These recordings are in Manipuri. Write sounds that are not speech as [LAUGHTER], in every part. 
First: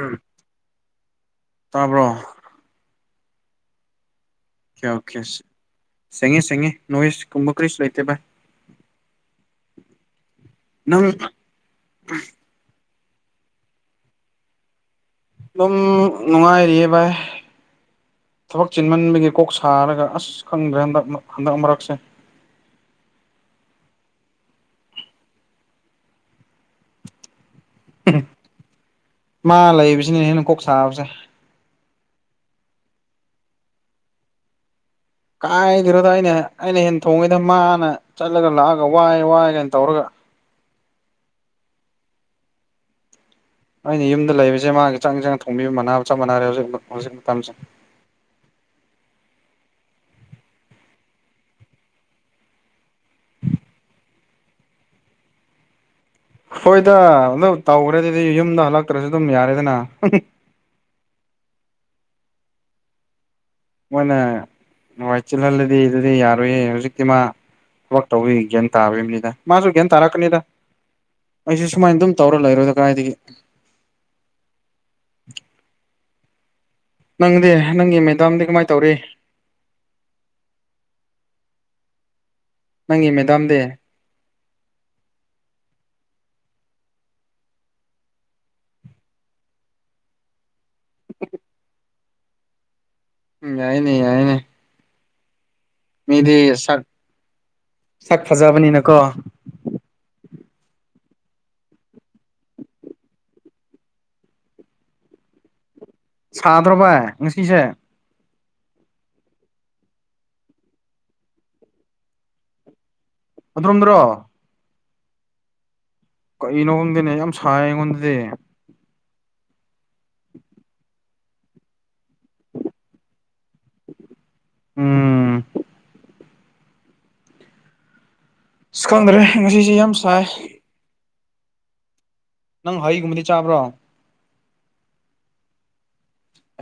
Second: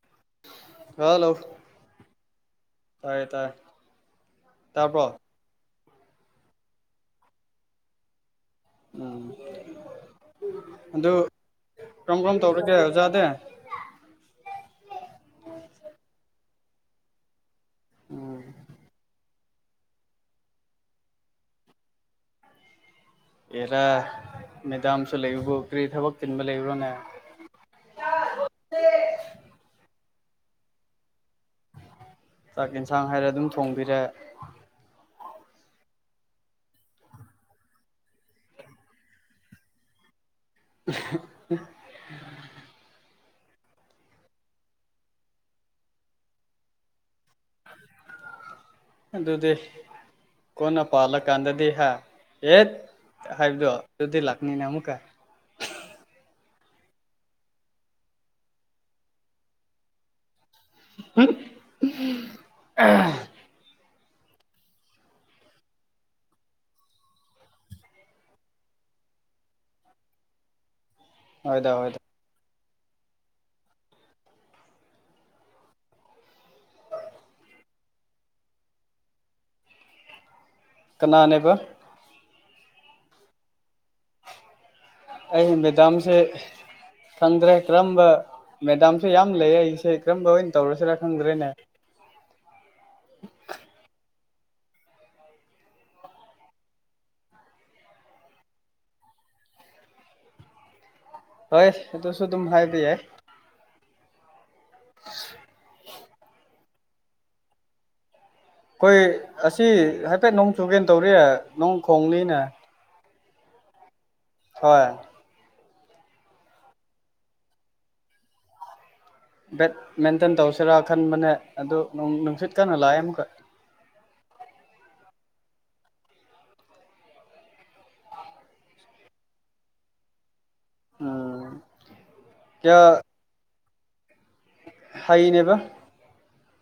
ꯎꯝ ꯍ ꯍꯂꯣ ꯇꯥꯕ꯭ꯔꯣ ꯑꯣꯀꯦ ꯇꯥꯏ ꯇꯥꯏ ꯑꯣꯀꯦ ꯑꯣꯀꯦ ꯁꯦꯡꯉꯦ ꯁꯦꯡꯉꯦ ꯅꯣꯏꯁꯀꯨꯝꯕ ꯀꯔꯤꯁꯨ ꯂꯩꯇꯦ ꯕꯥꯏ ꯎꯝ ꯅꯪ ꯑꯗꯨ ꯀꯔꯝ ꯀꯔꯝ ꯇꯧꯔꯒꯦ ꯑꯣꯖꯥꯗ ꯑꯗꯨꯝ ꯅꯨꯡꯉꯥꯏꯔꯤꯌꯦ ꯚꯥꯏ ꯊꯕꯛ ꯆꯤꯟꯃꯟꯕꯒꯤ ꯀꯣꯛ ꯁ ꯁꯥꯔꯒ ꯑꯁ ꯈꯪꯗ꯭ꯔꯦ ꯍꯟꯗꯛ ꯍꯟꯗꯛ ꯃꯔꯛꯁꯦ ꯑꯦꯔꯥ ꯃꯦꯗꯥꯝꯁꯨ ꯂꯩꯕ꯭ꯔꯣ ꯀꯔꯤ ꯊꯕꯛ ꯇꯤꯟꯕ ꯂꯩꯕ꯭ꯔꯣꯅꯦ ꯃꯥ ꯂꯩꯕꯁꯤꯅꯅꯦ ꯍꯦꯟꯅ ꯀꯣꯛ ꯁꯥꯕꯁꯦ ꯆꯥꯛ ꯌꯦꯟꯁꯥꯡ ꯍꯥꯏꯔꯦ ꯑꯗꯨꯝ ꯊꯣꯡꯕꯤꯔꯦ ꯀꯥꯏꯗꯔꯣꯗ ꯑꯅꯦ ꯑꯩꯅ ꯍꯦꯟ ꯊꯣꯡꯉꯩꯗ ꯃꯥꯅ ꯆꯠꯂꯒ ꯂꯥꯛꯑꯒ ꯋꯥꯏ ꯋꯥꯏ ꯀꯥꯏꯅ ꯇꯧꯔꯒ ꯑ ꯑꯩꯅ ꯌꯨꯝꯗ ꯂꯩꯕꯁꯦ ꯃꯥꯒꯤ ꯆꯪ ꯆꯪꯅ ꯊꯣꯡꯕꯤꯕ ꯃꯥꯟꯅꯕ ꯆꯞ ꯃꯥꯟꯅꯔꯦ ꯍꯧꯖꯤꯛ ꯍꯧꯖꯤꯛ ꯃꯇꯝꯁꯦ ꯑꯗꯨꯗꯤ ꯀꯣꯟꯅ ꯄꯥꯜꯂꯀꯥꯟꯗꯗꯤ ꯍꯥ ꯑꯦꯠ ꯍꯥꯏꯕꯗꯣ ꯑꯗꯨꯗꯤ ꯂꯥꯛꯅꯤꯅꯦ ꯑꯃꯨꯛꯀꯥꯏ ꯍꯣꯏꯗ ꯑꯗꯨ ꯇꯧꯈ꯭ꯔꯦꯗꯤꯗꯤ ꯌꯨꯝꯗ ꯍꯜꯂꯛꯇ꯭ꯔꯁꯨ ꯑꯗꯨꯝ ꯌꯥꯔꯦꯗꯅ ꯎ ꯃꯣꯏꯅ ꯋꯥꯏ ꯆꯤꯜꯍꯜꯂꯗꯤ ꯑꯗꯨꯗꯤ ꯌꯥꯔꯣꯏꯌꯦ ꯍꯧꯖꯤꯛꯇꯤ ꯃꯥ ꯋꯥꯛ ꯇꯧꯕꯤ ꯒ꯭ꯌꯥꯟ ꯇꯥꯕꯝꯅꯤꯗ ꯃꯥꯁꯨ ꯒ꯭ꯌꯥꯟ ꯇꯥꯔꯛꯀꯅꯤꯗ ꯑꯩꯁꯦ ꯍꯣꯏꯗ ꯍꯣꯏꯗ ꯁꯨꯃꯥꯏꯅ ꯑꯗꯨꯝ ꯇꯧꯔ ꯂꯩꯔꯣꯏꯗ ꯀꯗꯥꯥꯏꯗꯒꯤ ꯅꯪꯗꯤ ꯅꯪꯒꯤ ꯃꯦꯗꯥꯝꯗꯤ ꯀꯃꯥꯏꯅ ꯇꯧꯔꯤ ꯀꯅꯥꯅꯦꯕ ꯅꯪꯒꯤ ꯃꯦꯗꯥꯝꯗꯤ ꯑꯩꯒꯤ ꯃꯦꯗꯥꯝꯁꯦ ꯈꯪꯗ꯭ꯔꯦ ꯀꯔꯝꯕ ꯃꯦꯗꯥꯝꯁꯨꯦ ꯌꯥꯝ ꯂꯩ ꯑꯩꯁꯦ ꯀꯔꯝꯕ ꯑꯣꯏꯅ ꯇꯧꯔꯁꯤꯔꯥ ꯈꯪꯗ꯭ꯔꯦꯅꯦ ꯎ ꯌꯥꯏꯅꯦ ꯌꯥꯏꯅꯦ ꯃꯤꯗꯤ ꯁꯛ ꯁꯛ ꯐꯖꯕꯅꯤꯅꯀꯣ ꯍꯣꯏ ꯁꯤꯁꯨ ꯑꯗꯨꯝ ꯍꯥꯏꯗꯤ ꯌꯥꯏ ꯑ ꯁꯥꯗ꯭ꯔꯣ ꯚꯥꯏ ꯉꯁꯤꯁꯦ ꯑꯩꯈꯣꯏ ꯑꯁꯤ ꯍꯥꯏꯐꯦꯠ ꯅꯣꯡ ꯆꯨꯒꯦ ꯇꯧꯔꯤ ꯅꯣꯡ ꯈꯣꯡꯅꯤꯅꯦ ꯑꯗꯨꯠꯇꯣꯝꯗ꯭ꯔꯣ ꯍꯣꯏ ꯀꯩꯅꯣ ꯈꯣꯗꯤꯅꯦ ꯌꯥꯝ ꯁꯥꯏ ꯑꯩꯉꯣꯟꯗꯗꯤ ꯕꯦꯠ ꯃꯦꯟꯇꯦꯟ ꯇꯧꯁꯤꯔꯥ ꯈꯟꯕꯅꯦ ꯑꯗꯨ ꯅꯨꯡꯁꯤꯠ ꯀꯟꯅ ꯂꯥꯛꯑꯦ ꯑꯃꯨꯛꯈꯛ ꯎꯝ ꯁ ꯈꯪꯗ꯭ꯔꯦ ꯉꯁꯤꯁꯦ ꯌꯥꯝ ꯁꯥꯏ ꯑ ꯅꯪ ꯍꯩꯒꯨꯝꯕꯗꯤ ꯆꯥꯕ꯭ꯔꯣ ꯍꯥꯏꯅꯦꯕ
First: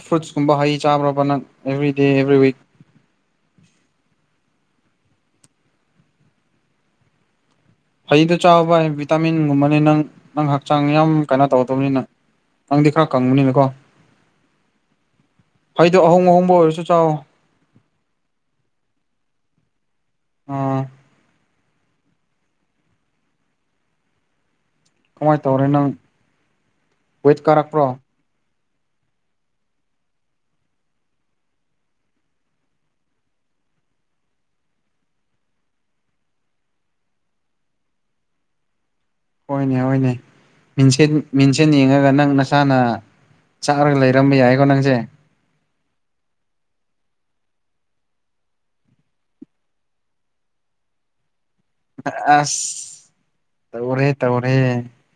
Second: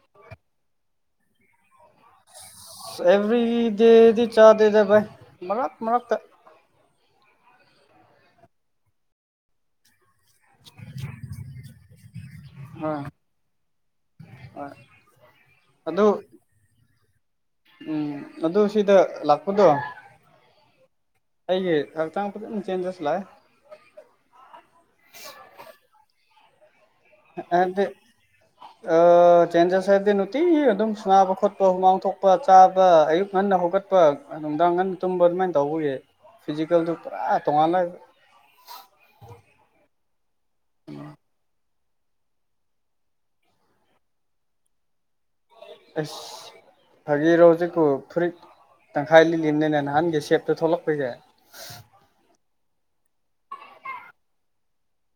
ꯐ꯭ꯔꯨꯏꯠꯁꯀꯨꯝꯕ ꯍꯩ ꯆꯥꯕ꯭ꯔꯕ ꯅꯪ ꯑꯦꯕ꯭ꯔꯤꯗꯦ ꯑꯦꯕ꯭ꯔꯤ ꯋꯤꯛ ꯑꯦꯕ꯭ꯔꯤ ꯗꯦꯗꯤ ꯆꯥ ꯗꯦꯗ ꯚꯥꯏ ꯃꯔꯛꯇ ꯃꯔꯛꯇ ꯐꯩꯗꯣ ꯆꯥꯎꯕ ꯍꯥꯏ ꯚꯤꯇꯥꯃꯤꯟꯒꯨꯝꯕꯅꯤ ꯅꯪ ꯅꯪ ꯍꯛꯆꯥꯡ ꯌꯥꯝ ꯀꯥꯏꯩꯅꯣ ꯇꯧꯒꯗꯕꯅꯤꯅ ꯅꯪꯗꯤ ꯈꯔ ꯈꯪꯕꯅꯤꯅꯀꯣ ꯑ ꯐꯩꯗꯣ ꯑꯍꯣꯡ ꯑꯍꯣꯡꯕ ꯑꯣꯏꯔꯁꯨ ꯆꯥꯎꯋꯣ ꯎꯝ ꯑꯗꯨ ꯁꯤꯗ ꯂꯥꯛꯄꯗꯣ ꯑꯣ ꯑꯩꯒꯤ ꯍꯛꯆꯥꯡ ꯐꯖꯅ ꯆꯦꯟꯖꯦꯁ ꯂꯥꯛꯑꯦ ꯀꯃꯥꯏꯅ ꯇꯧꯔꯦ ꯅꯪ ꯋꯦꯠ ꯑꯗꯤ ꯀꯥꯔꯛꯄ꯭ꯔꯣ ꯑ ꯆꯦꯟꯖꯦꯁ ꯍꯥꯏꯕꯗꯤ ꯅꯨꯡꯇꯤ ꯑꯗꯨꯝ ꯁꯨꯕ ꯈꯣꯠꯄ ꯍꯨꯃꯥꯡ ꯊꯣꯛꯄ ꯆꯥꯕ ꯑꯌꯨꯛ ꯉꯟꯅ ꯍꯧꯒꯠꯄ ꯅꯨꯡꯗꯥꯡꯒꯟ ꯇꯨꯝꯕ ꯑꯗꯨꯃꯥꯏꯅ ꯇꯧꯕꯒꯤ ꯐꯤꯖꯤꯀꯦꯜꯗꯨ ꯄꯨꯔꯥ ꯇꯣꯉꯥꯟꯂꯑ ꯍꯣꯏꯅꯦ ꯍꯣꯏꯅꯦ ꯁꯤꯆꯦ ꯌꯦꯡꯉꯒ ꯅꯪ ꯅꯁꯥꯅ ꯆꯥꯛꯔꯒ ꯂꯩꯔꯝꯕ ꯌꯥꯏꯀꯣ ꯅꯪꯁꯦ ꯑꯦꯁ ꯐꯒꯤꯔꯣꯖꯤꯦꯀꯣ ꯐꯔꯤ ꯇꯪꯈꯥꯏ ꯂꯤꯜꯂꯤꯅꯦꯅꯦ ꯅꯍꯥꯟꯒꯤ ꯁꯦꯞꯇꯣ ꯊꯣꯛꯂꯛꯄꯩꯁꯦ ꯑꯁ ꯇꯧꯔꯦ ꯇꯧꯔꯦ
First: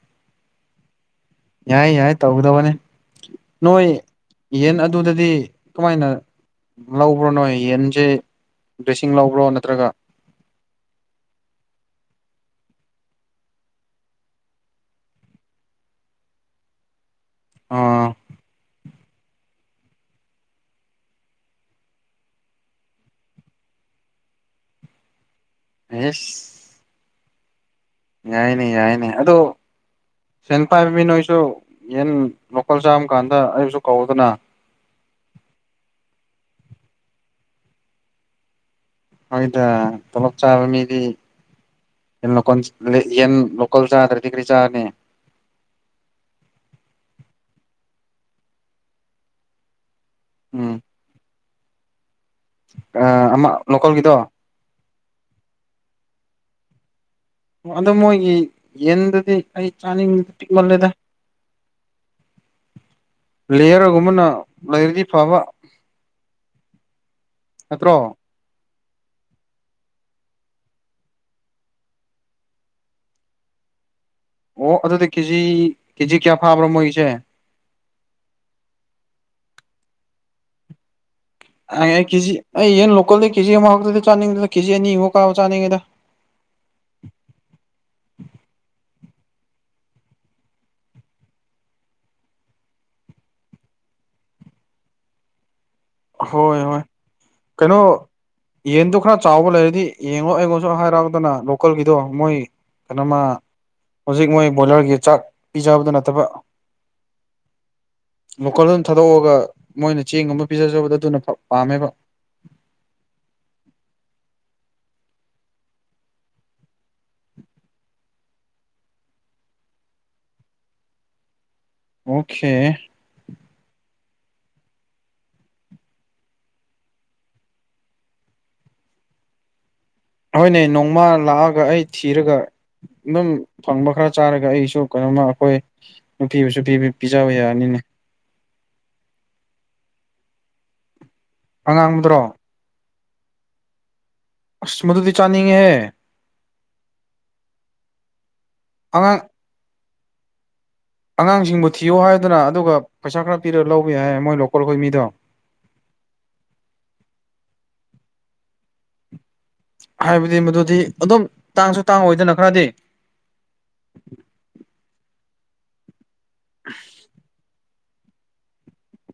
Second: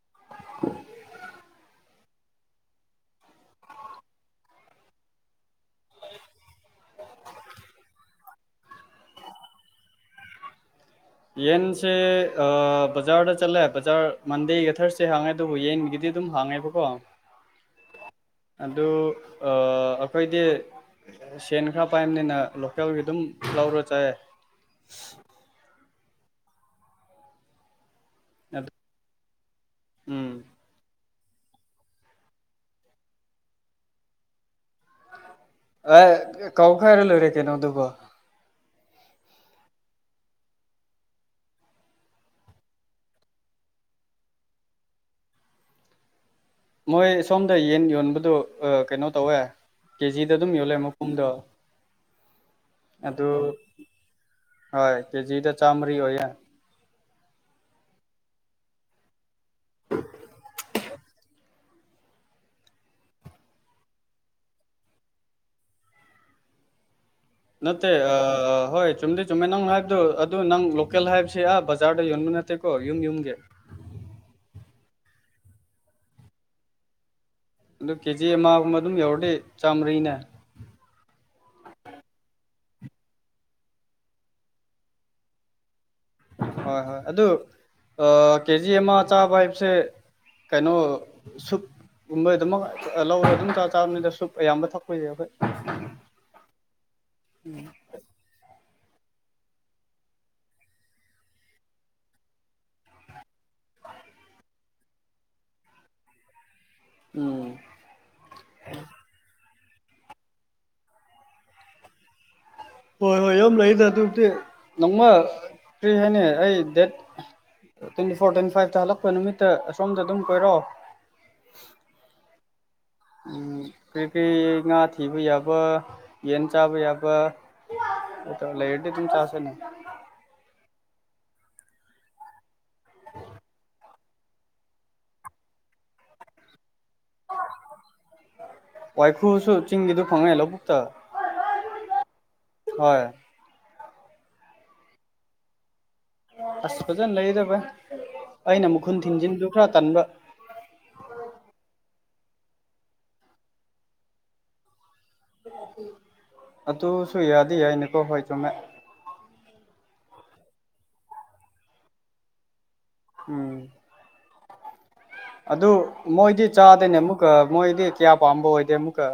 [INAUDIBLE] ꯌꯥꯏ ꯌꯥꯏ ꯇꯧꯒꯗꯕꯅꯤ ꯅꯣꯏ ꯌꯦꯟ ꯑꯗꯨꯗꯗꯤ ꯀꯃꯥꯏꯅ ꯂꯧꯕ꯭ꯔꯣ ꯅꯣꯏ ꯌꯦꯟꯁꯦ ꯗ꯭ꯔꯦꯁꯤꯡ ꯂꯧꯕ꯭ꯔꯣ ꯅꯠꯇ꯭ꯔꯒ ꯌꯦꯟꯁꯦ ꯕꯖꯥꯔꯗ ꯆꯠꯂꯦ ꯕꯖꯥꯔ ꯃꯟꯗꯦꯒ ꯊꯥꯔꯁꯗꯦ ꯍꯥꯡꯉꯦ ꯑꯗꯨꯕꯨ ꯌꯦꯟꯒꯤꯗꯤ ꯑꯗꯨꯝ ꯍꯥꯡꯉꯦꯕꯀꯣ ꯑ ꯑꯗꯨ ꯑꯩꯈꯣꯏꯗꯤ ꯁꯦꯟ ꯈꯔ ꯄꯥꯏꯕꯅꯤꯅ ꯂꯣꯀꯦꯜꯒꯤ ꯑꯗꯨꯝ ꯂꯧꯔ ꯆꯥꯏ ꯑꯦꯁ ꯌꯥꯏꯅꯦ ꯌꯥꯏꯅꯦ ꯑꯗꯣ ꯎꯝ ꯄꯥꯏꯕ ꯃꯤ ꯅꯣꯏꯁꯨ ꯌꯦꯟ ꯂꯣꯀꯜ ꯆꯥꯝꯃ ꯀꯥꯟꯗ ꯑꯩꯁꯨ ꯀꯧꯗꯅ ꯑꯦ ꯀꯧ ꯈꯔ ꯂꯣꯏꯔꯦ ꯀꯩꯅꯣꯗꯨꯕꯣ ꯑꯩꯣꯏꯗ ꯄꯨꯂꯞ ꯆꯥꯕ ꯃꯤꯗꯤ ꯌꯦꯟ ꯂꯣꯀ ꯌꯦꯟ ꯂꯣꯀꯜ ꯆꯥꯗ꯭ꯔꯗꯤ ꯀꯔꯤ ꯆꯥꯔꯅꯤ ꯃꯣꯏ ꯁꯣꯝꯗ ꯌꯦꯟ ꯌꯣꯟꯕꯗ ꯀꯩꯅꯣ ꯇꯧꯋꯦ ꯀꯦꯖꯤꯗ ꯑꯗꯨꯝ ꯎꯝ ꯌꯣꯜꯂꯦ ꯑꯃꯨꯛ ꯄꯨꯡꯗꯣ ꯑꯗꯨ ꯑꯃ ꯂꯣꯀꯦꯜꯒꯤꯗꯣ ꯍꯣꯏ ꯀꯖꯤꯗ ꯆꯝꯔꯤ ꯑꯣꯏ ꯌꯥ ꯑꯣ ꯑꯗꯣ ꯃꯣꯏꯒꯤ ꯌꯦꯟꯗꯨꯗꯤ ꯑꯩ ꯆꯥꯅꯤꯡꯕꯗ ꯄꯤꯛꯃꯜꯂꯦꯗ ꯂꯦꯌꯔꯒꯨꯝꯕꯅ ꯂꯩꯔꯗꯤ ꯐꯕ ꯅꯠꯇ꯭ꯔꯣ ꯅꯠꯇꯦ ꯑ ꯍꯣꯏ ꯆꯨꯝꯗꯤ ꯆꯨꯝꯃꯦ ꯅꯪ ꯍꯥꯏꯕꯗꯣ ꯑꯗꯨ ꯅꯪ ꯂꯣꯀꯦꯜ ꯍꯥꯏꯕꯁꯤ ꯑꯥ ꯕꯖꯥꯔꯗ ꯌꯣꯟꯕ ꯅꯠꯇꯦꯀꯣ ꯌꯨꯝ ꯌꯨꯝꯒꯤ ꯑꯣ ꯑꯗꯨꯗꯤ ꯀꯦꯖꯤ ꯀꯦꯖꯤ ꯀꯌꯥ ꯐꯥꯕ꯭ꯔꯣ ꯃꯣꯏꯒꯤꯁꯦ ꯑꯗꯨ ꯀꯦꯖꯤ ꯑꯃꯒꯨꯝꯕ ꯑꯗꯨꯝ ꯌꯧꯔꯗꯤ ꯆꯥꯝꯃꯔꯤꯅꯦ ꯍ ꯀꯦꯖꯤ ꯑꯩ ꯌꯦꯟ ꯂꯣꯀꯦꯜꯗ ꯀꯦꯖꯤ ꯑꯃꯈꯛꯇꯗꯤ ꯆꯥꯅꯤꯡꯗꯅ ꯀꯦꯖꯤ ꯑꯅꯤꯃꯨꯛ ꯀꯥꯕ ꯆꯥꯅꯤꯡꯉꯦꯗ ꯍꯣꯏ ꯍꯣꯏ ꯑꯗꯨ ꯀꯦꯖꯤ ꯑꯃ ꯆꯥꯕ ꯍꯥꯏꯕꯁꯦ ꯀꯩꯅꯣ ꯁꯨꯞ꯫ ꯀꯩꯨꯝꯕꯩ ꯗꯨꯃꯛ ꯂꯧꯔ ꯑꯗꯨꯝ ꯆꯥ ꯆꯥꯕꯅꯤꯗ ꯁꯨꯛ ꯑꯌꯥꯝꯕ ꯊꯛꯄꯁ ꯌꯥꯗꯦ꯫ ꯍꯣꯏ ꯍꯣꯏ ꯀꯩꯅꯣ꯫ ꯌꯦꯟꯗꯣ ꯈꯔ ꯆꯥꯎꯕ ꯂꯩꯔꯗꯤ ꯌꯦꯡꯉꯣ ꯑꯩꯉꯣꯟꯁꯨ ꯍꯥꯏꯔꯛꯑꯣꯗꯅ ꯂꯣꯀꯦꯜꯒꯤꯗꯣ ꯃꯣꯏ ꯀꯩꯅꯣꯃ ꯍꯧꯖꯤꯛ ꯃꯣꯏ ꯕꯣꯏꯂꯔꯒꯤ ꯆꯥꯛ ꯄꯤꯖꯕꯗꯨ ꯅꯠꯇꯕ꯫ ꯎꯝ꯫ ꯂꯣꯀꯜ ꯗ ꯑꯗꯨꯝ ꯊꯥꯗꯣꯛꯑꯒ ꯃꯣꯏꯅ ꯆꯦꯡ ꯑꯃ ꯄꯤꯖꯖꯕꯗꯣ ꯑꯗꯨꯅ ꯄꯥ ꯄꯥꯝꯃꯦꯕ꯫ ꯍꯣꯏ ꯍꯣꯏ ꯌꯥꯝ ꯂꯩꯌꯦꯗ ꯑꯗꯨꯗꯤ ꯅꯣꯡꯃ ꯀꯔꯤ ꯍꯥꯏꯅꯤ ꯑꯩ ꯗꯦꯠ ꯇ꯭ꯋꯦꯟꯇꯤꯐꯣꯔ ꯇ꯭ꯋꯦꯟ ꯐꯥꯏꯚꯇ ꯍꯜꯂꯛꯄ ꯅꯨꯃꯤꯠꯇ ꯑꯁꯣꯝꯗ ꯑꯗꯨꯝ ꯀꯣꯏꯔꯛꯑꯣ꯫ ꯑꯣꯈꯦ꯫ ꯀ꯭ꯔꯤ ꯀ꯭ꯔꯤ ꯉꯥ ꯊꯤꯕ ꯌꯥꯕ ꯌꯦꯟ ꯆꯥꯕ ꯌꯥꯕ꯫ ꯇ ꯂꯩꯌꯦꯗꯤ ꯑꯗꯨꯝ ꯆꯥꯁꯦꯅꯦ꯫ ꯍꯣꯏꯅꯦ ꯅꯣꯡꯃ ꯂꯥꯛꯑꯒ ꯑꯩ ꯊꯤꯔꯒ ꯑꯗꯨꯝ ꯐꯪꯕ ꯈꯔ ꯆꯥꯔꯒ ꯑꯩꯁꯨ ꯀꯩꯅꯣꯝꯃ ꯑꯈꯣꯏ ꯅꯨꯄꯤꯕꯨꯁꯨ ꯄꯤꯕ ꯄꯤꯖꯕ ꯌꯥꯅꯤꯅꯦ꯫ ꯋꯥꯏꯈꯨ꯭ꯔꯁꯨ ꯆꯤꯡꯒꯤꯗꯨ ꯐꯪꯉꯦ ꯂꯕꯨꯛꯇ ꯑꯉꯥꯡꯕꯗ꯭ꯔꯣ꯫ ꯍꯣꯏ꯫ ꯑꯁ ꯃꯗꯨꯗꯤ ꯆꯥꯟꯅꯤꯡꯉꯦꯍꯦ꯫ ꯑꯁ ꯐꯖꯟ ꯂꯩꯌꯦꯗ ꯚꯥꯢ ꯑꯩꯅ ꯃꯈꯨꯟ ꯑꯉꯥꯡ ꯊꯤꯡꯖꯤꯟꯗꯨ ꯈꯔ ꯇꯟꯕ꯫ ꯑꯉꯥꯡꯁꯤꯡꯕꯨ ꯊꯤꯌꯣ ꯍꯥꯏꯌꯨꯗꯅ ꯑꯗꯨꯒ ꯄꯩꯁꯥ ꯈꯔ ꯄꯤꯔꯒ ꯂꯧꯕ ꯌꯥꯏ ꯃꯣꯏ ꯂꯣꯀꯜꯈꯣꯏ ꯃꯤꯗꯣ꯫ ꯑꯗꯨꯁꯨ ꯌꯥꯗꯤ ꯌꯥꯏꯅꯦꯀꯣ ꯍꯣꯏ ꯆꯨꯝꯃꯦ꯫ ꯍꯥꯏꯕꯗꯤ ꯃꯗꯨꯗꯤ ꯑꯗꯨꯝ ꯇꯥꯡꯁꯨ ꯇꯥꯡꯑꯣꯏꯗꯅ ꯈꯔꯗꯤ꯫ ꯎꯝ ꯑꯗꯨ ꯃꯣꯏꯗꯤ ꯆꯥꯗꯦꯅꯦ ꯑꯃꯨꯛꯀ ꯃꯣꯏꯗꯤ꯫ ꯀꯌꯥ ꯄꯥꯝꯕ ꯑꯣꯏꯗꯦ ꯑꯃꯨꯀꯥ꯫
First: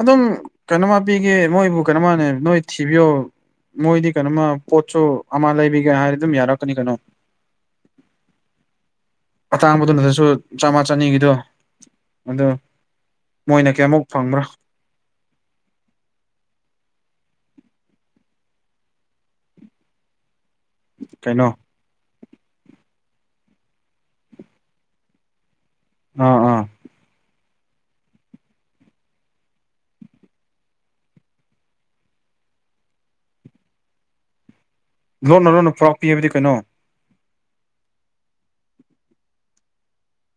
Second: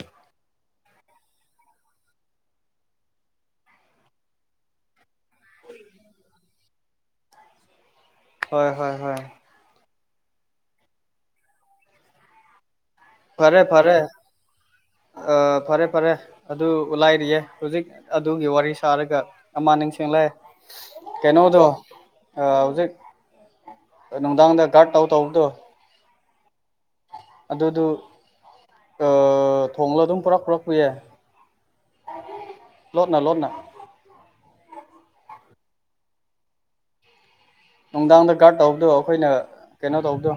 ꯑꯗꯨꯝ ꯀꯩꯅꯣꯃ ꯄꯤꯒꯦ ꯃꯣꯏꯕꯨ ꯀꯩꯅꯣꯃꯅꯦ ꯅꯣꯏ ꯊꯤꯕꯤꯌꯣ꯫ ꯃꯣꯏꯗꯤ ꯀꯩꯅꯣꯃ ꯄꯣꯠꯁꯨ ꯑꯃ ꯂꯩꯕꯤꯒꯦ ꯍꯥꯏꯔ ꯑꯗꯨꯝ ꯌꯥꯔꯛꯀꯅꯤ ꯀꯩꯅꯣ꯫ ꯍꯣꯏ ꯍꯣꯏ ꯍꯣꯏ꯫ ꯑꯇꯥꯡꯕꯗꯨ ꯗꯁꯨ ꯆꯥꯝꯃ ꯆꯅꯤꯒꯤꯗꯨ ꯑꯗꯨ꯫ ꯐꯔꯦ ꯃꯣꯏꯅ ꯐꯔꯦ ꯀꯌꯥꯃꯨꯛ ꯐꯪꯕ꯭ꯔꯥ ꯑ ꯐꯔꯦ ꯐꯔꯦ꯫ ꯑꯗꯨ ꯂꯥꯏꯔꯤꯌꯦ ꯍꯨꯖꯤꯛ ꯑꯗꯨꯒꯤ ꯋꯥꯔꯤ ꯁꯥꯔꯒ ꯑꯃ ꯅꯤꯡꯁꯤꯡꯂꯑꯦ꯫ ꯀꯩꯅꯣ ꯀꯦꯅꯣꯗꯣ꯫ ꯍꯧꯖꯤꯛ ꯅꯨꯡꯗꯥꯡꯗ ꯒꯥꯔꯗ ꯇꯧ ꯇꯧꯕꯗꯣ꯫ ꯑꯥ ꯑꯥ꯫ ꯑꯗꯨꯗꯨ ꯑꯥ ꯊꯣꯡꯂ ꯑꯗꯨꯝ ꯄꯨꯔꯛ ꯄꯨꯔꯛꯄ ꯌꯥꯢ꯫ ꯂꯣꯠꯅ ꯂꯣꯟꯅ꯫ ꯂꯣꯟꯅ ꯂꯣꯟꯅ ꯄꯨꯔꯥꯛꯄꯤ ꯑꯕꯗꯤ ꯀꯩꯅꯣ꯫ ꯅꯨꯡꯗꯥꯡꯗ ꯒꯥꯔꯗ ꯇꯧꯕꯗꯨ ꯑꯈꯣꯏꯅ ꯀꯩꯅꯣ ꯇꯧꯕꯗꯣ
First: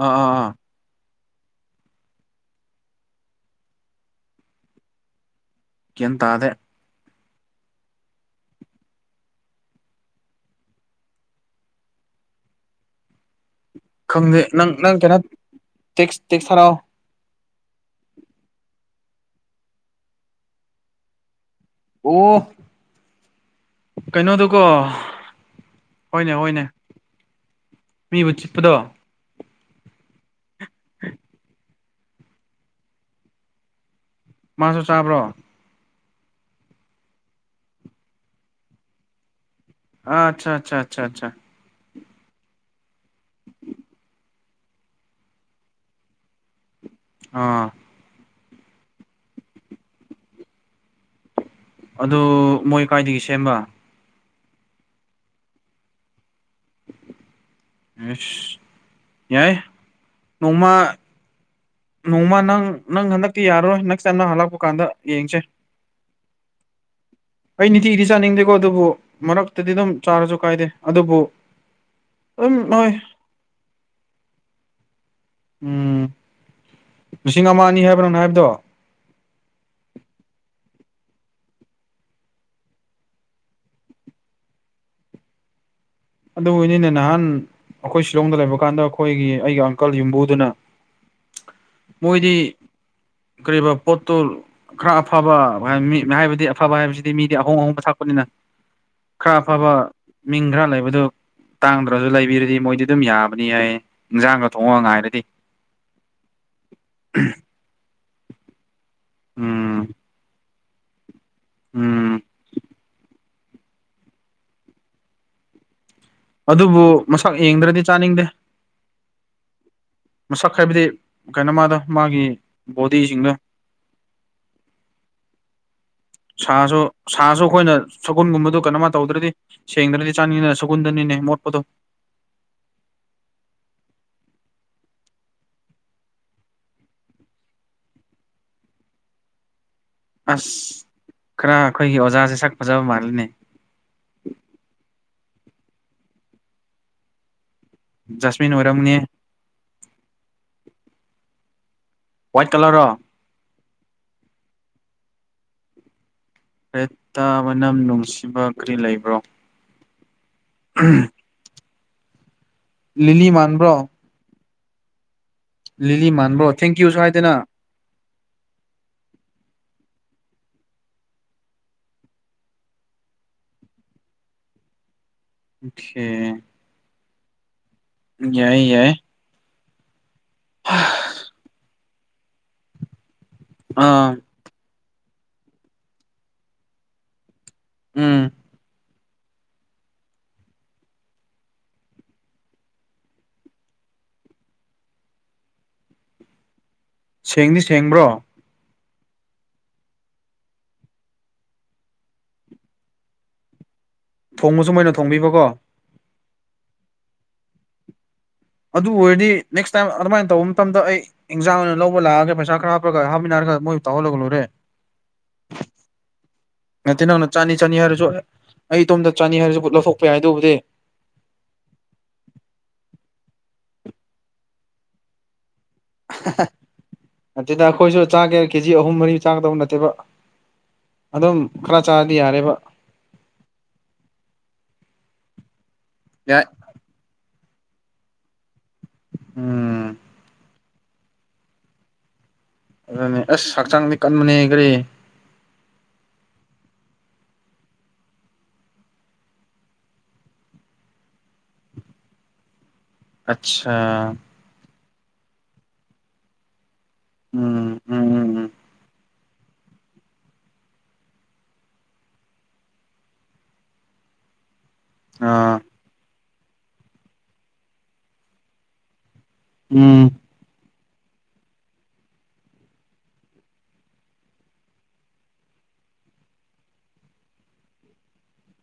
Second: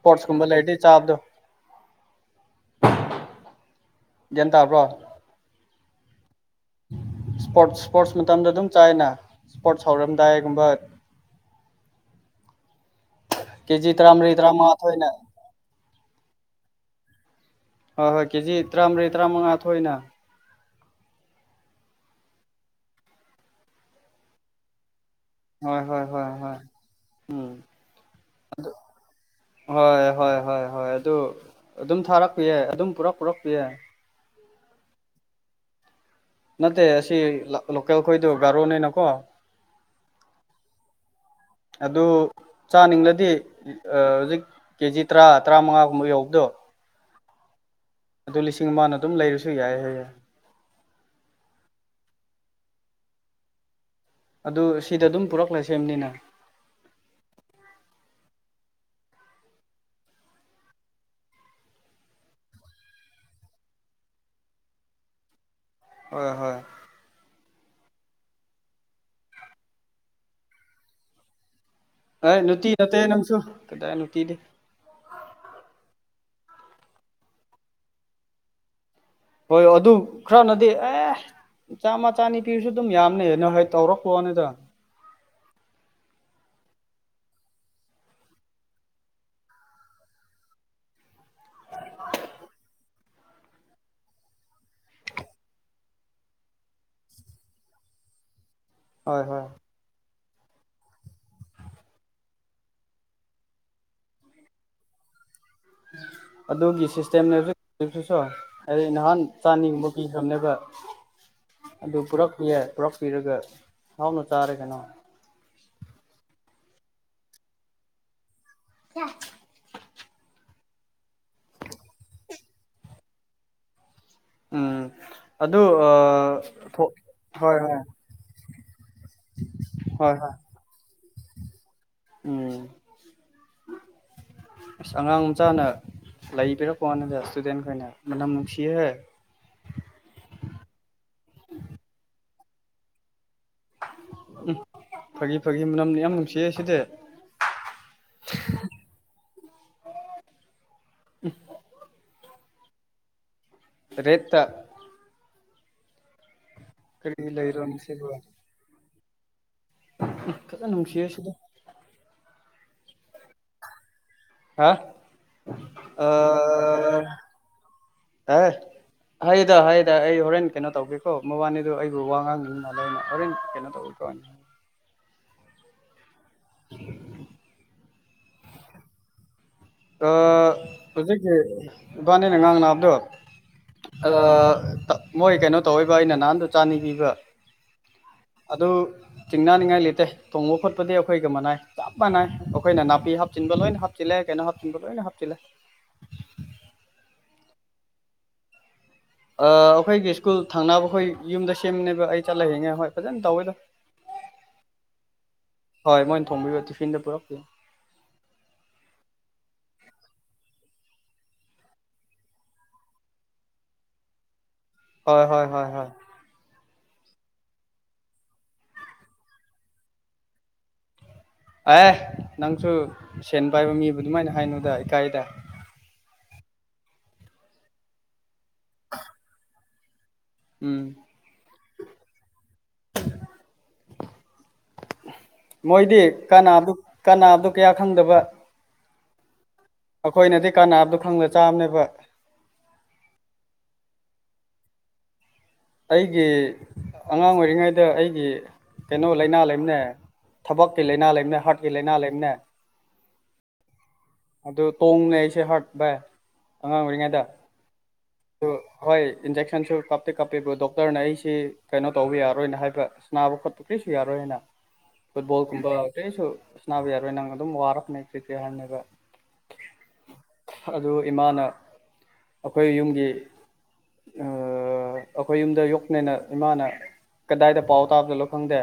ꯑꯥ ꯑꯥ ꯀꯨꯝꯕ ꯑꯥ ꯂꯩꯔꯗꯤ ꯆꯥꯕꯗꯣ꯫ ꯒ꯭ꯌꯥꯟ ꯇꯥꯕ꯭ꯔꯣ꯫ ꯀꯩꯝ ꯇꯥꯗꯦ꯫ ꯏꯁꯄꯣꯔꯠꯁ ꯏꯁꯄꯣꯔꯠꯁ ꯃꯇꯝꯗ ꯑꯗꯨꯝ ꯆꯥꯏꯅ ꯏꯁꯄꯣꯔꯠꯁ ꯍꯧꯔꯝꯗꯥꯏꯒꯨꯝꯕ꯫ ꯀꯦꯖꯤ ꯇꯔꯥꯃꯔꯤ ꯈꯪꯗꯦ ꯅꯪ ꯇꯔꯥꯃꯉꯥ ꯅꯪ ꯊꯣꯏꯅ ꯀꯩꯅ ꯇꯦꯛꯁ ꯇꯦꯛꯁ ꯊꯔꯥꯑꯣ꯫ ꯍꯣꯏ ꯍꯣꯏ ꯀꯦꯖꯤ ꯇꯔꯥꯃꯔꯤ ꯇꯔꯥꯃꯉꯥ ꯊꯣꯛꯏꯅ꯫ ꯑꯨꯝ ꯀꯩꯅꯣꯗꯨꯀꯣ꯫ ꯍꯣꯏ ꯍꯣꯏ ꯍꯣꯏ ꯍꯣꯏꯅꯦ ꯍꯣꯏ ꯍꯣꯏꯅꯦ ꯎꯝ ꯃꯤꯕꯨ ꯑ ꯆꯤꯠꯄꯗꯣ ꯍꯣꯏ ꯍꯣꯏ ꯍꯣꯏ ꯍꯣꯏ ꯑꯗꯨ ꯑꯗꯨꯝ ꯊꯥꯔꯛꯄꯤ ꯌꯥꯏ ꯑꯗꯨꯝ ꯄꯨꯔꯛ ꯄꯨꯔꯛꯄꯤ ꯌꯦ꯫ ꯃꯥꯁꯨ ꯆꯥꯕ꯭ꯔꯣ꯫ ꯅꯠꯇꯦ ꯑꯁꯤ ꯂ ꯂꯣꯀꯦꯜ ꯈꯣꯏꯗꯨ ꯒꯥꯔꯣꯅꯤꯅꯀꯣ꯫ ꯑꯆꯥ ꯑꯆꯥꯆꯥ ꯑꯆꯥꯆꯥ꯫ ꯑꯗꯨ ꯆꯥꯅꯤꯡꯂꯗꯤ ꯍꯧꯖꯤꯛ꯫ ꯀꯦꯖꯤ ꯇꯔꯥ ꯇꯔꯥꯃꯉꯥꯒꯨꯝꯕ ꯌꯧꯕꯗꯣ꯫ ꯑꯥ ꯑꯗꯨ ꯂꯤꯁꯤꯡ ꯑꯃꯅ ꯑꯗꯨꯝ ꯂꯩꯔꯁꯨ ꯌꯥꯏꯌꯦ ꯍꯥꯏ ꯌꯥꯏ ꯑꯗꯨ ꯃꯣꯏ ꯀꯥꯏꯗꯒꯤ ꯁꯦꯝꯕ ꯑꯗꯨ ꯁꯤꯗ ꯑꯗꯨꯝ ꯄꯨꯔꯛꯂ ꯁꯦꯝꯅꯤꯅ ꯌꯥꯏ ꯅꯣꯡꯃ ꯅꯣꯡꯃ ꯅꯪ ꯅꯪ ꯍꯟꯗꯛꯇꯤ ꯌꯥꯔꯣꯏ ꯅꯦꯛꯁ ꯇꯥꯏꯝ ꯅ ꯍꯜꯂꯛꯄ ꯀꯥꯟꯗ ꯌꯦꯡꯁꯦ ꯍꯣꯏ ꯍꯣꯏ ꯑꯩ ꯅꯤꯇꯤꯗꯤ ꯆꯥꯅꯤꯡꯗꯦꯀꯣ ꯑꯗꯨꯕꯨ ꯃꯔꯛꯇꯗꯤ ꯑꯗꯨꯝ ꯆꯥꯔꯁꯨ ꯀꯥꯏꯗꯦ ꯑꯗꯨꯕꯨ ꯍꯣꯏ ꯑꯗꯨꯝ ꯅꯨꯡꯇꯤ ꯍꯣꯏ ꯅꯠꯇꯦ ꯅꯪꯁꯨ ꯀꯗꯥꯏ ꯅꯨꯡꯇꯤꯗꯤ ꯎꯝ ꯂꯤꯁꯤꯡ ꯑꯃ ꯑꯅꯤ ꯍꯥꯏꯕꯅꯣ ꯍꯥꯏꯕꯗꯣ ꯍꯣꯏ ꯑꯗꯨ ꯈꯔꯅꯗꯤ ꯑꯦ ꯆꯥꯝꯃꯆꯥ ꯅꯤꯄꯤꯁꯨ ꯑꯗꯨꯝ ꯌꯥꯝꯅ ꯑ ꯅꯣ ꯍꯣꯏ ꯇꯧꯔꯛꯂꯣꯅꯤꯗ ꯑꯗꯨ ꯑꯣꯏꯅꯤꯅ ꯅꯍꯥꯟ ꯑꯩꯈꯣꯏ ꯁꯤꯂꯣꯡꯗ ꯂꯩꯕ ꯀꯥꯟꯗ ꯑꯩꯈꯣꯏꯒꯤ ꯑꯩꯒꯤ ꯑꯪꯀꯜ ꯌꯨꯝꯕꯨꯗꯨꯅ ꯃꯣꯏꯗꯤ ꯀꯔꯤꯔꯤꯕ ꯄꯣꯠꯇꯨ ꯈꯔ ꯑꯐꯕ ꯃꯤ ꯍꯥꯏꯕꯗꯤ ꯑꯐꯕ ꯍꯥꯏꯕꯁꯤꯗꯤ ꯃꯤꯗꯤ ꯑꯍꯣꯡ ꯑꯍꯣꯡꯕ ꯊꯥꯛꯄꯅꯤꯅ ꯍꯣꯏ ꯍꯣꯏ ꯈꯥꯐꯕ ꯃꯤꯡꯒ꯭ꯔꯥ ꯂꯩꯕ ꯑꯗꯨ ꯇꯥꯡꯗ꯭ꯔꯁꯨ ꯂꯩꯕꯤꯔꯗꯤ ꯃꯣꯏꯗꯤ ꯑꯗꯨꯝ ꯌꯥꯕꯅꯤ ꯑꯩ ꯏꯟꯖꯥꯡꯒ ꯊꯣꯡꯒ ꯉꯥꯏꯔꯗꯤ ꯑꯗꯨꯒꯤ ꯁꯤꯁꯇꯦꯝ ꯂꯩ ꯑꯩ ꯅꯍꯥꯟ ꯆꯥꯅꯤꯒꯨꯝꯕ ꯎꯝ ꯄꯤꯈ꯭ꯔꯕꯅꯦꯕ ꯑꯗꯨ ꯎꯝ ꯄꯨꯔꯛꯄ ꯌꯥꯏ ꯄꯨꯔꯛꯄꯤꯔ ꯒ ꯍꯥꯎꯅ ꯆꯥꯔꯦ ꯀꯩꯅꯣ ꯑꯗꯨꯕꯨ ꯃꯁꯛ ꯌꯦꯡꯗ꯭ꯔꯗꯤ ꯆꯥꯅꯤꯡꯗꯦ [UNINTELLIGIBLE] ꯃꯁꯛ ꯍꯥꯏꯕꯗꯤ ꯀꯩꯅꯣ ꯃꯥꯗ ꯃꯥꯒꯤ ꯕꯣꯗꯤꯁꯤꯡꯗ ꯎꯝ ꯑꯗꯨ ꯍꯣꯏ ꯍꯣꯏ ꯁꯒꯨꯜꯒꯨꯝꯕꯗꯣ ꯀꯩꯅꯝꯃ ꯇꯧꯗ꯭ꯔꯗꯤ ꯍꯣꯏ ꯁꯦꯡꯗ꯭ꯔꯗꯤ ꯍꯣꯏ ꯆꯥꯅꯤꯡꯗꯅ ꯁꯒꯨꯟꯗꯅꯤꯅꯦ ꯃꯣꯠꯄꯗꯣ ꯎꯝ ꯑꯁ ꯑꯉꯥꯡ ꯃꯆꯥꯅ ꯂꯩꯕꯤꯔꯛꯄꯣ ꯅꯗ ꯏꯁꯇꯨꯗꯦꯟꯈꯅ ꯃꯅꯝ ꯅꯨꯡꯁꯤꯍꯦ ꯑꯁ ꯈꯔ ꯑꯩꯈꯣꯏꯒꯤ ꯑꯣꯖꯥꯁꯦ ꯁꯛ ꯐꯖꯕ ꯃꯥꯜꯂꯅꯦ ꯎꯝ ꯐꯥꯒꯤ ꯐꯥꯒꯤ ꯃꯅꯝꯅꯤ ꯌꯥꯝ ꯅꯨꯡꯁꯤꯌꯦ ꯁꯤꯗꯤ ꯖꯁꯃꯤꯟ ꯑꯣꯏꯔꯝꯅꯤ ꯋꯥ꯭ꯋꯥꯠ ꯀꯂꯔꯣ ꯔꯦꯠꯇ ꯔꯦꯇꯥ ꯀꯔꯤ ꯂꯩꯔꯣ ꯃꯅꯝ ꯁꯤꯕꯣ ꯅꯨꯡꯁꯤꯕ ꯀꯔꯤ ꯂꯩꯕ꯭ꯔꯣ ꯐꯖꯅ ꯅꯨꯡꯁꯤꯌ ꯁꯤꯗ ꯂꯤꯂꯤ ꯃꯥꯟꯕ꯭ꯔꯣ ꯍꯥ ꯂꯤꯂꯤ ꯃꯥꯟꯕ꯭ꯔꯣ ꯊꯦꯡꯀ꯭ꯌꯨ ꯑꯥ ꯁꯨ ꯍꯥꯏꯗꯅ ꯑꯦ ꯍꯥꯏꯗ ꯍꯥꯏꯨꯗ ꯑꯩ ꯍꯣꯔꯦꯟ ꯀꯩꯅꯣ ꯇꯧꯒꯦꯀꯣ ꯃꯕꯥꯅꯤꯗ ꯑꯩꯕꯨ ꯋꯥ ꯉꯥꯡꯅꯤꯡ ꯂꯩꯏꯅꯣꯔꯣꯏ ꯀꯩꯅꯣꯛꯣ ꯑꯣꯀꯦ [UNINTELLIGIBLE] ꯌꯥꯏ ꯌꯥꯏ ꯍꯧꯖꯤꯛꯀꯤ ꯏꯕꯥꯅꯤ ꯅꯉ ꯑꯪꯅ ꯑꯕꯗꯣ ꯑꯥ ꯃꯣꯏ ꯀꯩꯅꯣ ꯇꯧꯋꯕ ꯑꯩꯅ ꯅꯍꯥꯟꯗ ꯆꯥꯅꯤ ꯄꯤꯕ ꯎꯝ ꯑꯗꯨ ꯇꯤꯡꯅꯅꯤꯡꯉꯥꯏ ꯂꯩꯇꯦ ꯊꯣꯡꯕ ꯈꯣꯠꯄꯗꯤ ꯑꯩꯈꯣꯏꯒ ꯃꯅꯥꯏ ꯆꯞ ꯃꯥꯟꯅꯏ ꯑꯩꯈꯣꯏꯅ ꯅꯥꯄꯤ ꯍꯥꯞꯆꯤꯟꯕ ꯂꯣꯏꯅ ꯍꯥꯞꯆꯤꯜꯂꯦ ꯀꯩꯅꯣ ꯍꯥꯞ ꯀꯕꯂꯦꯅ ꯍꯥꯞꯆꯤꯜꯂꯦ ꯁꯦꯡꯗꯤ ꯁꯦꯡꯕ꯭ꯔꯣ ꯑꯩꯈꯣꯏꯒꯤ ꯁ꯭ꯀꯨꯜ ꯊꯪꯅꯕꯈꯣꯏ ꯌꯨꯝꯗ ꯁꯦꯝꯕꯅꯦꯕ ꯑꯩ ꯆꯠꯂ ꯍꯉꯦ ꯍꯣꯏ ꯐꯖꯅ ꯇꯧꯋꯦꯗꯣ ꯊꯣꯡꯕꯁꯨ ꯃꯣꯏꯅ ꯊꯣꯡꯕꯤꯕꯀꯣ ꯍꯣꯏ ꯃꯣꯏꯅ ꯊꯣꯡꯕꯤꯕ ꯇꯤꯐꯤꯟꯗ ꯄꯨꯔꯛ ꯑꯗꯨ ꯑꯣꯏꯔꯗꯤ ꯅꯦꯛꯁ ꯇꯥꯏꯝ ꯑꯗꯨꯃꯥꯏꯅ ꯇꯧꯕ ꯃꯇꯝꯗ ꯑꯩ ꯏꯟꯖꯥꯡ ꯑꯣꯏꯅ ꯂꯥꯛꯑꯒ ꯄꯩꯁꯥ ꯈꯔ ꯍꯥꯞꯄꯒ ꯍꯥꯞꯃꯤꯟꯅꯔꯒ ꯃꯣꯏꯁꯨ ꯇꯧꯍꯜꯂꯒ ꯂꯣꯏꯔꯦ ꯍꯣꯏ ꯍꯣꯏ ꯍꯣꯏ ꯍꯣꯏ ꯉꯇꯤ ꯅꯪꯅ ꯆꯅꯤ ꯆꯅꯤ ꯍꯥꯏꯔꯁꯨ ꯑꯩ ꯏꯇꯣꯝꯇ ꯆꯥꯅꯤ ꯍꯥꯏꯔꯁꯨ ꯂꯧꯊꯣꯛꯄ ꯌꯥꯏ ꯑꯗꯨꯕꯨꯗꯤ ꯑꯦ ꯅꯪꯁꯨ ꯁꯦꯟ ꯄꯥꯏꯕ ꯃꯤꯕꯨ ꯑꯗꯨꯃꯥꯏꯅ ꯍꯥꯏꯅꯨꯗ ꯏꯀꯥꯏꯗ ꯅꯠꯇꯦꯗ ꯑꯩꯈꯣꯏꯁꯨ ꯆꯥꯒꯦ ꯀꯦꯖꯤ ꯑꯍꯨꯝ ꯃꯔꯤ ꯆꯥꯒꯗꯕ ꯅꯠꯇꯦꯕ ꯎꯝ ꯑꯗꯨꯝ ꯈꯔ ꯆꯥꯔꯗꯤ ꯌꯥꯔꯦꯕ ꯃꯣꯏꯗꯤ ꯌꯥꯏ ꯀꯅꯥꯗꯨ ꯀꯅꯥꯗꯨ ꯀꯌꯥ ꯈꯪꯗꯕ ꯎꯝ ꯑꯩꯈꯣꯏꯅꯗꯤ ꯀꯥꯟꯅꯕꯗꯣ ꯈꯪꯗ ꯆꯥꯝꯅꯦꯕ ꯑꯗꯨꯅꯦ ꯑꯁ ꯍꯛꯆꯥꯡꯗꯤ ꯀꯟꯕꯅꯦ ꯀꯔꯤ ꯑꯩꯒꯤ ꯑꯉꯥꯡ ꯑꯣꯏꯔꯤꯉꯩꯗ ꯑꯩꯒꯤ ꯀꯩꯅꯣ ꯂꯥꯏꯅꯥ ꯂꯩꯕꯅꯦ ꯊꯕꯛꯀꯤ ꯂꯥꯏꯅꯥ ꯂꯩꯕꯅ ꯍꯥꯔꯠꯀꯤ ꯂꯥꯏꯅꯥ ꯂꯩꯕꯅ ꯑꯆꯥ ꯑꯗꯨ ꯇꯣꯡꯅ ꯑꯩꯁꯦ ꯍꯥꯔꯠ ꯚꯥꯏ ꯑꯉꯥꯡ ꯑꯣꯏꯔꯤꯉꯩꯗ ꯎꯝ ꯎꯝ ꯍꯣꯏ ꯏꯟꯖꯦꯛꯁꯟꯁꯨ ꯀꯞꯇꯦ ꯀꯥꯞꯄꯦꯕꯨ ꯗꯣꯛꯇꯔꯅ ꯑꯩꯁꯤ ꯀꯩꯅꯣ ꯇꯧꯕ ꯌꯥꯔꯣꯏꯅ ꯍꯥꯏꯕ ꯅꯥꯕ ꯈꯣꯠꯄ ꯀꯔꯤꯁꯨ ꯌꯥꯔꯣꯏꯅ [UNINTELLIGIBLE] ꯎꯝ ꯎꯝ ꯑꯥ ꯐꯨꯠꯕꯣꯜꯒꯨꯝꯕ ꯀꯩꯁꯨ ꯁꯥꯟꯅꯕ ꯌꯥꯔꯣꯏ ꯅꯪ ꯑꯗꯨꯝ ꯋꯥꯔꯛꯅꯦ [UNINTELLIGIBLE] ꯎꯝ ꯑꯗꯨ ꯏꯃꯥꯅ ꯑꯩꯈꯣꯏ ꯌꯨꯝꯒꯤ ꯑꯥ ꯑꯩꯈꯣꯏ ꯌꯨꯝꯗ ꯌꯣꯛꯄꯅꯦꯅ ꯏꯃꯥꯅ ꯀꯗꯥꯏꯗ ꯄꯥꯎ ꯇꯥꯞ ꯆꯂꯣ ꯈꯪꯗꯦ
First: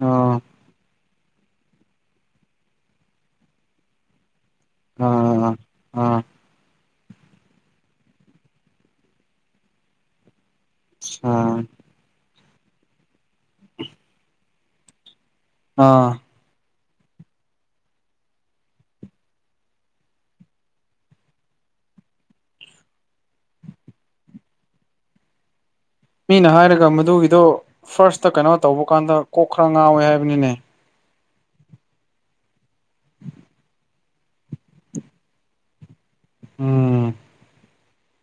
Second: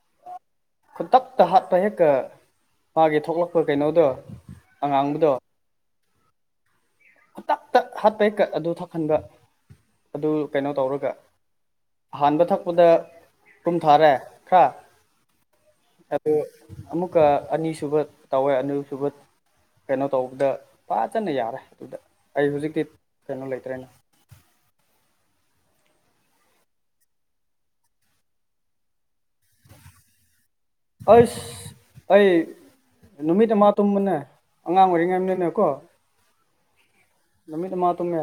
ꯑꯣ ꯈꯨꯟꯇꯛꯇ ꯍꯥꯠꯄ ꯍꯦꯛꯀ ꯃꯥꯒꯤ ꯊꯣꯛꯂꯛꯄ ꯀꯩꯅꯣꯗꯣ ꯑ ꯑꯉꯥꯡꯕꯗꯣ ꯑꯥ ꯈꯨꯗꯛꯇ ꯍꯥꯠꯄ ꯍꯦꯛꯇ ꯑꯗꯨ ꯊꯛꯍꯟꯕ ꯑꯗꯨ ꯀꯩꯅꯣ ꯇꯧꯔꯒ ꯑꯥ ꯑꯍꯥꯟꯕ ꯊꯛꯄꯗ ꯀꯨꯝ ꯊꯥꯔꯦ ꯍꯥ ꯑꯥ ꯑꯗꯨ ꯑꯃꯨꯛꯀ ꯑꯅꯤꯁꯨꯕ ꯇꯧꯋꯦ ꯑꯅꯤꯁꯨꯕ ꯀꯩꯅꯣ ꯇꯧꯕꯗ ꯐꯥꯖꯅ ꯌꯥꯔꯦ ꯑꯗꯨꯗ ꯑꯩ ꯍꯧꯖꯤꯛꯇꯤ ꯀꯩꯅꯣ ꯂꯩꯇ꯭ꯔꯦꯅ ꯃꯤꯅ ꯍꯥꯏꯔꯒ ꯃꯗꯨꯒꯤꯗꯣ ꯐꯥꯔꯁꯇ ꯀꯩꯅꯣ ꯇꯧꯕ ꯀꯥꯟꯗ ꯀꯣꯛ ꯈꯔ ꯉꯥꯎꯋꯦ ꯍꯥꯏꯕꯅꯤꯅꯦ ꯑꯁ ꯑꯩ ꯅꯨꯃꯤꯠ ꯑꯃ ꯇꯨꯝꯕꯅꯦ ꯑꯉꯥꯡ ꯑꯣꯏꯔꯤꯉꯩꯅꯦꯅ ꯀꯣ ꯎꯝ ꯅꯨꯃꯤꯠ ꯑꯃꯥ ꯇꯨꯝꯃꯦ